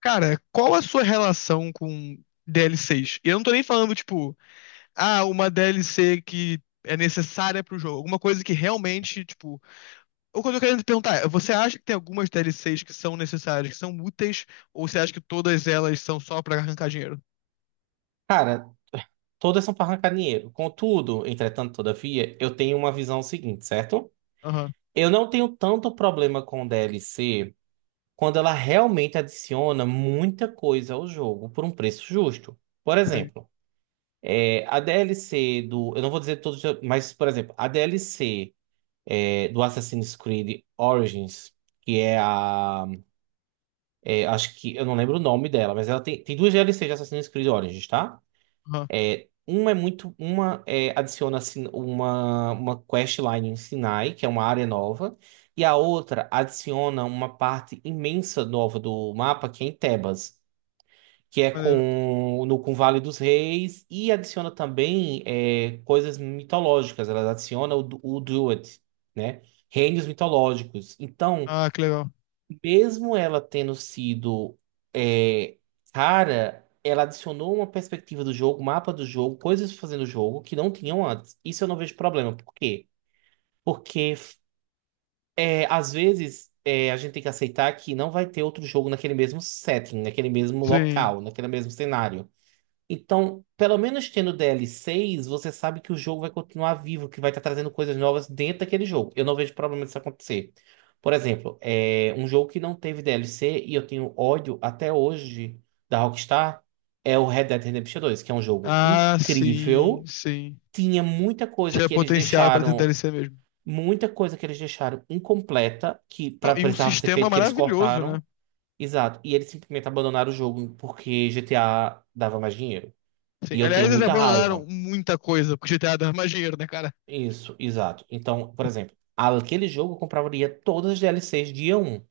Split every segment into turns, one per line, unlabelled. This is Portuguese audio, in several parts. Cara, qual a sua relação com DLCs? E eu não tô nem falando, tipo, ah, uma DLC que é necessária pro jogo. Alguma coisa que realmente, tipo. O que eu tô querendo te perguntar é: você acha que tem algumas DLCs que são necessárias, que são úteis, ou você acha que todas elas são só pra arrancar dinheiro?
Cara, todas são parrancarinheiro. Contudo, entretanto, todavia, eu tenho uma visão seguinte, certo?
Aham,
Eu não tenho tanto problema com DLC quando ela realmente adiciona muita coisa ao jogo por um preço justo. Por
sim.
exemplo, a DLC do. Eu não vou dizer todos, mas, por exemplo, a DLC do Assassin's Creed Origins, que é a. Acho que. Eu não lembro o nome dela, mas ela tem duas DLC de Assassin's Creed Origins, tá?
Aham,
Uma é muito. Adiciona uma questline em Sinai, que é uma área nova, e a outra adiciona uma parte imensa nova do mapa, que é em Tebas, que é
maneiro.
com, no, com o Vale dos Reis, e adiciona também coisas mitológicas. Ela adiciona o Duat, né? Reinos mitológicos. Então,
Ah, que legal.
mesmo ela tendo sido é, cara, ela adicionou uma perspectiva do jogo, mapa do jogo, coisas fazendo o jogo que não tinham antes. Isso eu não vejo problema. Por quê? Porque às vezes a gente tem que aceitar que não vai ter outro jogo naquele mesmo setting, naquele mesmo
Sim.
local, naquele mesmo cenário. Então, pelo menos tendo DL6, você sabe que o jogo vai continuar vivo, que vai estar trazendo coisas novas dentro daquele jogo. Eu não vejo problema disso acontecer. Por exemplo, é um jogo que não teve DLC e eu tenho ódio até hoje da Rockstar, é o Red Dead Redemption 2, que é um jogo
Ah, sim,
incrível.
sim.
Tinha muita coisa
Tinha
que eles
potencial pra ter
deixaram,
DLC mesmo.
muita coisa que eles deixaram incompleta, que
Não, e um
precisava ser
sistema
feito, que eles
maravilhoso, né?
cortaram. Exato. E eles simplesmente abandonaram o jogo porque GTA dava mais dinheiro.
Sim.
E eu
Aliás,
tenho
eles
muita
abandonaram
raiva.
muita coisa porque GTA dava mais dinheiro, né, cara?
Isso, exato. Então, por exemplo, aquele jogo eu compraria todas as DLCs dia um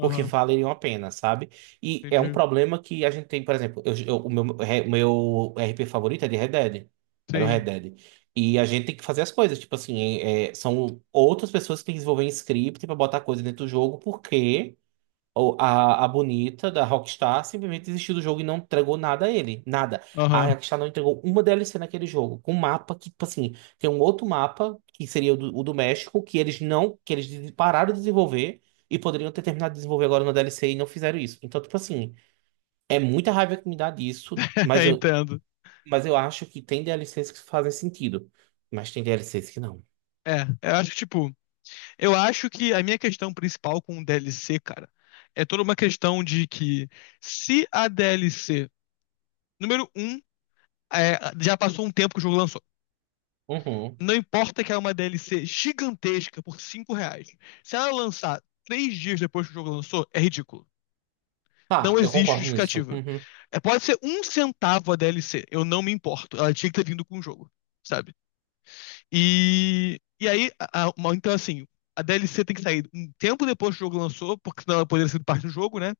porque valeriam a pena, sabe? E é um
entendi.
problema que a gente tem. Por exemplo, o meu RP favorito é de Red Dead. Era o Red
Sim.
Dead. E a gente tem que fazer as coisas, tipo assim, são outras pessoas que têm que desenvolver um script pra botar coisa dentro do jogo, porque ou A, a bonita da Rockstar simplesmente desistiu do jogo e não entregou nada a ele. Nada. A
Aham,
Rockstar não entregou uma DLC naquele jogo. Com um mapa que, tipo assim, tem um outro mapa, que seria o do México, que eles não. Que eles pararam de desenvolver e poderiam ter terminado de desenvolver agora na DLC e não fizeram isso. Então, tipo assim, é muita raiva que me dá disso, mas eu,
entendo.
mas eu acho que tem DLCs que fazem sentido. Mas tem DLCs que não.
É, eu acho que, tipo, eu acho que a minha questão principal com o DLC, cara, é toda uma questão de que se a DLC, número um, é, já passou um tempo que o jogo lançou.
Uhum.
Não importa que é uma DLC gigantesca por 5 reais. Se ela lançar três dias depois que o jogo lançou, é ridículo. Não
Tá, eu
existe
concordo nisso.
justificativa.
Uhum.
É, pode ser um centavo a DLC, eu não me importo. Ela tinha que ter vindo com o jogo, sabe? Então assim, a DLC tem que sair um tempo depois que o jogo lançou, porque senão ela poderia ser parte do jogo, né?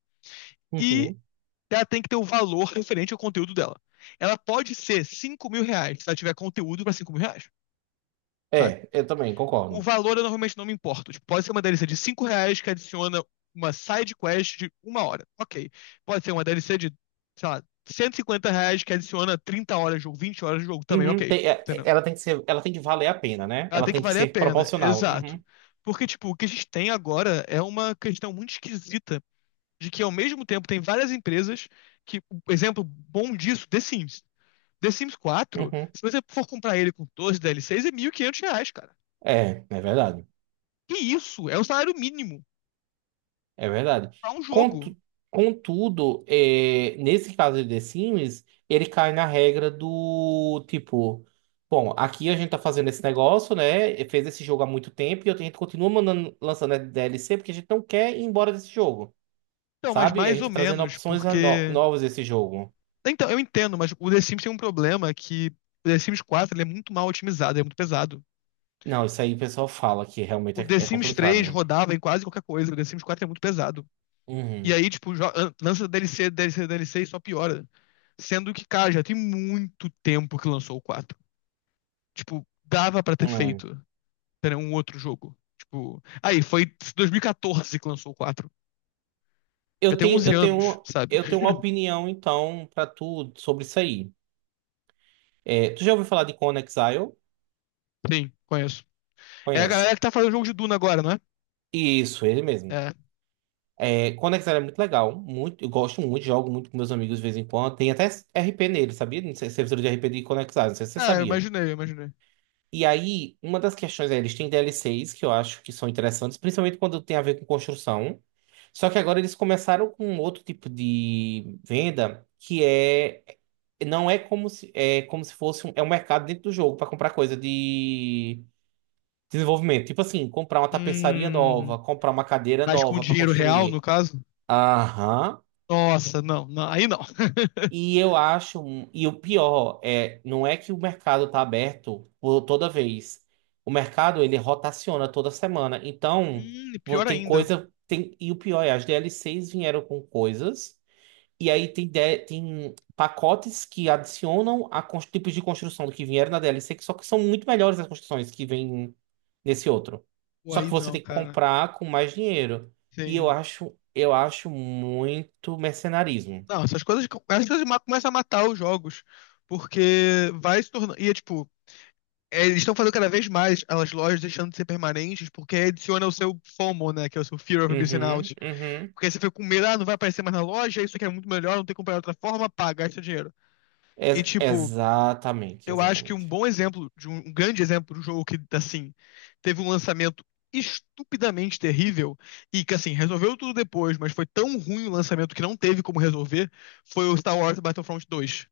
E
Uhum.
ela tem que ter o valor referente ao conteúdo dela. Ela pode ser 5 mil reais, se ela tiver conteúdo pra 5 mil reais, sabe?
É, eu também
O
concordo.
valor eu normalmente não me importo. Tipo, pode ser uma DLC de 5 reais que adiciona uma side quest de uma hora. Ok. Pode ser uma DLC de, sei lá, 150 reais que adiciona 30 horas de jogo, 20 horas de jogo também,
Uhum,
ok. Entendeu?
ela tem que valer a pena, né?
Ela
Ela
tem que
tem que
valer a
ser
pena.
proporcional.
Exato.
Uhum,
Porque, tipo, o que a gente tem agora é uma questão muito esquisita de que, ao mesmo tempo, tem várias empresas que, um exemplo bom disso, The Sims. The Sims quatro.
uhum.
Se você for comprar ele com 12 DLCs, é 1.500 reais, cara.
É, é verdade.
Que isso? É o salário mínimo
É verdade.
pra um jogo.
Contu- Contudo, nesse caso de The Sims, ele cai na regra do tipo, bom, aqui a gente tá fazendo esse negócio, né? E fez esse jogo há muito tempo e a gente continua mandando, lançando DLC porque a gente não quer ir embora desse jogo,
Então, mas
sabe? A
mais
gente
ou
tá trazendo
menos,
opções a no-
porque.
novas desse jogo.
Então, eu entendo, mas o The Sims tem um problema que o The Sims 4 ele é muito mal otimizado, ele é muito pesado.
Não, isso aí o pessoal fala que realmente
O
é,
The
é
Sims
complicado.
3
Né?
rodava em quase qualquer coisa, o The Sims 4 é muito pesado. E aí, tipo, lança DLC, DLC, DLC e só piora. Sendo que, cara, já tem muito tempo que lançou o 4. Tipo, dava pra ter
Uhum.
feito ter um outro jogo. Tipo, aí, foi 2014 que lançou o 4. Já
Eu
tem
tenho,
11
eu tenho,
anos,
uma,
sabe?
eu tenho uma opinião, então, pra tu sobre isso aí. É, tu já ouviu falar de Conan Exile?
Sim, conheço. É a galera
Conhece?
que tá fazendo o jogo de Duna agora, não é?
Isso, ele mesmo.
É.
É, Conan Exile é muito legal. Muito, eu gosto muito, jogo muito com meus amigos de vez em quando. Tem até RP nele, sabia? Não sei, servidor de RP de Conan Exile, não sei se você
Ah, eu
sabia.
imaginei, eu imaginei.
E aí, uma das questões é, eles têm DLCs que eu acho que são interessantes, principalmente quando tem a ver com construção. Só que agora eles começaram com um outro tipo de venda que não é como se fosse um mercado dentro do jogo para comprar coisa de desenvolvimento. Tipo assim, comprar uma tapeçaria
Hum,
nova, comprar uma cadeira
mas com
nova para
dinheiro real, no
construir.
caso?
Aham.
Nossa, não, não, aí não.
E eu acho, e o pior é, não é que o mercado está aberto por toda vez. O mercado ele rotaciona toda semana. Então,
Pior
tem
ainda.
coisa, tem, e o pior é, as DLCs vieram com coisas, e aí tem pacotes que adicionam tipos de construção do que vieram na DLC, que só que são muito melhores as construções que vêm nesse outro.
Pô,
Só
aí
que você
não,
tem que
cara.
comprar com mais dinheiro. E eu
Sim.
acho, eu acho muito mercenarismo.
Não, essas coisas começam a matar os jogos, porque vai se tornando. E é tipo, é, eles estão fazendo cada vez mais as lojas deixando de ser permanentes, porque adiciona o seu FOMO, né? Que é o seu Fear of Missing
Uhum,
Out.
uhum.
Porque você fica com medo, ah, não vai aparecer mais na loja, isso aqui é muito melhor, não tem que comprar de outra forma, paga, gasta dinheiro. E
Ex-
tipo,
exatamente,
eu acho que um
exatamente.
bom exemplo, de um, um grande exemplo de um jogo que, assim, teve um lançamento estupidamente terrível e que, assim, resolveu tudo depois, mas foi tão ruim o lançamento que não teve como resolver, foi o Star Wars Battlefront 2.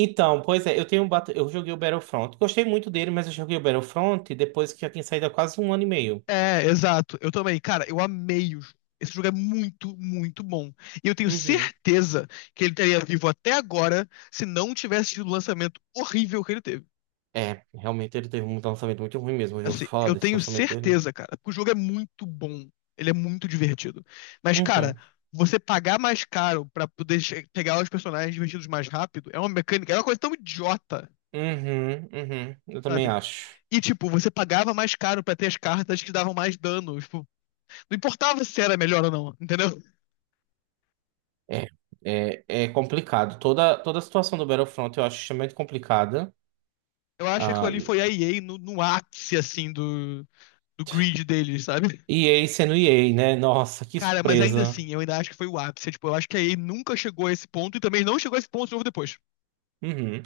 Então, pois é, eu joguei o Battlefront. Gostei muito dele, mas eu joguei o Battlefront depois que já tinha saído há quase um ano e meio.
É, exato. Eu também. Cara, eu amei o jogo. Esse jogo é muito, muito bom. E eu tenho
Uhum.
certeza que ele estaria vivo até agora se não tivesse tido o lançamento horrível que ele teve.
É, realmente ele teve um lançamento muito ruim mesmo. Eu já ouvi
Assim,
falar
eu
desse
tenho
lançamento dele.
certeza, cara, porque o jogo é muito bom. Ele é muito divertido. Mas, cara,
Uhum.
você pagar mais caro pra poder pegar os personagens divertidos mais rápido é uma mecânica, é uma coisa tão idiota,
Uhum, uhum. Eu também
sabe?
acho.
E, tipo, você pagava mais caro pra ter as cartas que davam mais dano. Tipo, não importava se era melhor ou não, entendeu?
É, é complicado. Toda a situação do Battlefront eu acho extremamente complicada.
Eu acho que aquilo
Ah,
ali foi a EA no, no ápice, assim, do, do grid deles, sabe?
EA sendo EA, né? Nossa, que
Cara, mas ainda
surpresa.
assim, eu ainda acho que foi o ápice. Tipo, eu acho que a EA nunca chegou a esse ponto e também não chegou a esse ponto de novo depois.
Uhum.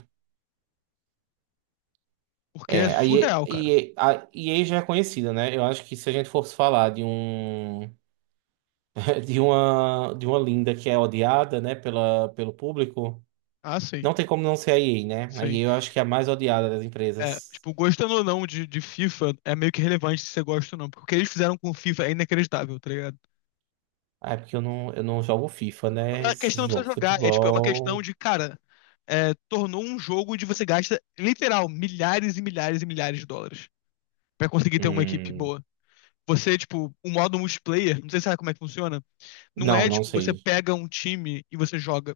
Porque é
É, a
surreal, cara.
e a a e EA já é conhecida, né? Eu acho que se a gente fosse falar de um de uma linda que é odiada, né, pela, pelo público,
Ah, sim,
não tem como não ser a EA, né? A
sim.
EA eu acho que é a mais odiada das
É,
empresas.
tipo, gostando ou não de, de FIFA, é meio que relevante se você gosta ou não, porque o que eles fizeram com o FIFA é inacreditável, tá ligado?
Ah, é porque eu não, jogo FIFA, né?
A questão
Esse
não precisa
jogo de
jogar, é tipo, é uma questão
futebol.
de, cara, é, tornou um jogo onde você gasta, literal, milhares e milhares e milhares de dólares pra conseguir ter uma equipe
Hum,
boa. Você, tipo, o modo multiplayer, não sei se sabe como é que funciona, não
não,
é,
não
tipo, você
sei.
pega um time e você joga.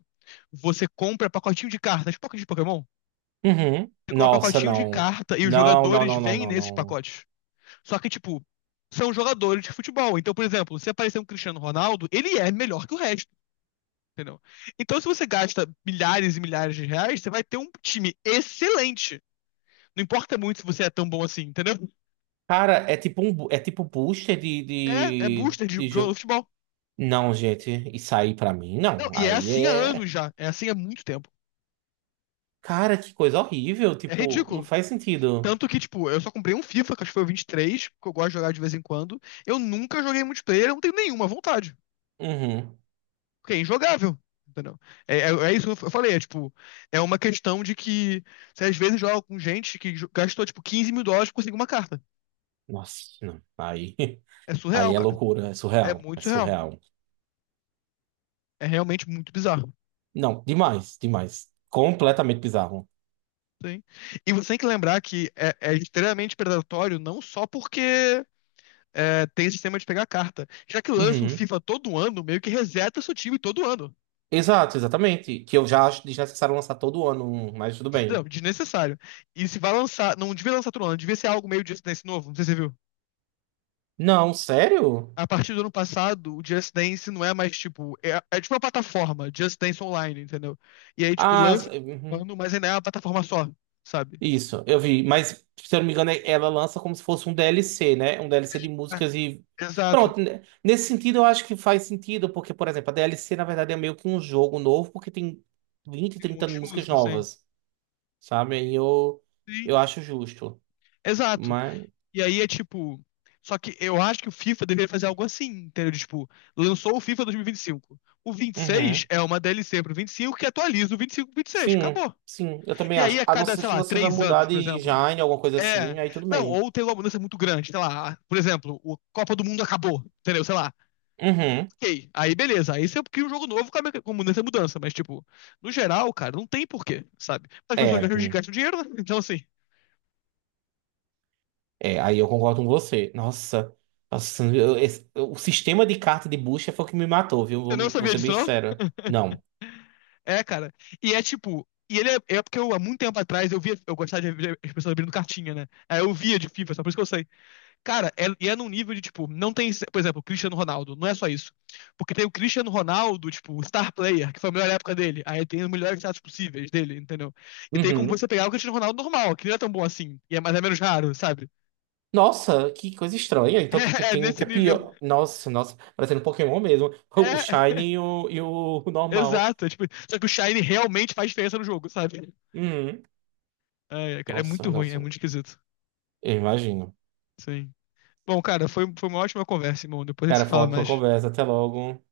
Você compra pacotinho de cartas, tipo pacote de Pokémon.
Uhum.
Você compra
Nossa,
pacotinho de
não.
carta e os
Não, não,
jogadores
não, não,
vêm
não,
nesses
não.
pacotes. Só que, tipo, são jogadores de futebol. Então, por exemplo, se aparecer um Cristiano Ronaldo, ele é melhor que o resto, entendeu? Então, se você gasta milhares e milhares de reais, você vai ter um time excelente. Não importa muito se você é tão bom assim, entendeu?
Cara, é tipo um booster de,
É, é
de,
booster de
de
jogador
jogo.
de futebol.
Não, gente, isso aí pra mim
Não,
não.
e é
Aí
assim há anos
é.
já. É assim há muito tempo.
Cara, que coisa horrível.
É
Tipo, não
ridículo.
faz sentido.
Tanto que, tipo, eu só comprei um FIFA, que acho que foi o 23 que eu gosto de jogar de vez em quando. Eu nunca joguei multiplayer, eu não tenho nenhuma vontade.
Uhum.
Porque é injogável. Entendeu? É, isso que eu falei, é tipo, é uma questão de que você às vezes joga com gente que gastou tipo 15 mil dólares pra conseguir uma carta.
Nossa, não. Aí,
É
aí
surreal,
é
cara.
loucura, é
É
surreal. É
muito surreal.
surreal.
É realmente muito bizarro.
Não, demais, demais. Completamente bizarro.
Sim. E você tem que lembrar que é, é extremamente predatório, não só porque é, tem sistema de pegar carta. Já que lança o
Uhum.
FIFA todo ano, meio que reseta seu time todo ano.
Exato, exatamente. Que eu já acho desnecessário lançar todo ano, mas tudo
Não,
bem.
desnecessário. E se vai lançar, não devia lançar todo ano, devia ser algo meio disso nesse novo, não sei se você viu.
Não, sério?
A partir do ano passado, o Just Dance não é mais tipo. É, é tipo uma plataforma, Just Dance Online, entendeu? E aí, tipo,
Ah,
lança um
uhum.
ano, mas ainda é uma plataforma só, sabe?
Isso, eu vi, mas se eu não me engano, ela lança como se fosse um DLC, né? Um DLC de
É,
músicas e.
exato.
Pronto, né? Nesse sentido eu acho que faz sentido, porque, por exemplo, a DLC na verdade é meio que um jogo novo, porque tem 20,
Tem um
30
monte de
músicas
música, assim.
novas, sabe? Aí eu,
Sim,
eu acho justo.
exato.
Mas.
E aí é tipo. Só que eu acho que o FIFA deveria fazer algo assim, entendeu? De, tipo, lançou o FIFA 2025. O
Uhum.
26 é uma DLC pro 25 que atualiza o 25 pro 26.
Sim,
Acabou.
sim, eu também
E aí,
acho.
a
A não
cada, sei
ser que
lá,
você vai
três
mudar
anos, por
de
exemplo,
genre, alguma coisa
é.
assim, aí tudo
Não,
bem.
ou tem uma mudança muito grande, sei lá. Por exemplo, o Copa do Mundo acabou, entendeu? Sei lá.
Uhum.
Ok, aí beleza. Aí você cria um jogo novo com a com mudança e mudança. Mas, tipo, no geral, cara, não tem porquê, sabe? As pessoas
É.
gastam,
Hum.
gastam dinheiro, né? Então, assim,
É, aí eu concordo com você. Nossa, nossa, o sistema de carta de bucha foi o que me matou, viu?
você não
Vou
sabia
ser
disso,
bem
não?
sincero. Não.
É, cara. E é tipo. E ele é, é porque eu, há muito tempo atrás, eu via. Eu gostava de ver as pessoas abrindo cartinha, né? Aí eu via de FIFA, só por isso que eu sei. Cara, é- e é num nível de, tipo, não tem, por exemplo, o Cristiano Ronaldo, não é só isso. Porque tem o Cristiano Ronaldo, tipo, star player, que foi a melhor época dele. Aí tem os melhores status possíveis dele, entendeu? E tem como
Uhum.
você pegar o Cristiano Ronaldo normal, que não é tão bom assim, e é mais ou menos raro, sabe?
Nossa, que coisa estranha. Então, tipo,
É, é
tem um que
nesse
é
nível.
pior. Nossa, nossa, parecendo um Pokémon mesmo. O
É,
Shiny e o normal.
exato. É tipo, só que o Shine realmente faz diferença no jogo, sabe?
Uhum.
É, é, cara, é muito
Nossa,
ruim, é
nossa,
muito
nossa.
esquisito.
Eu imagino.
Sim. Bom, cara, foi, foi uma ótima conversa, irmão. Depois a gente se
Cara, foi uma
fala
ótima
mais.
conversa. Até logo.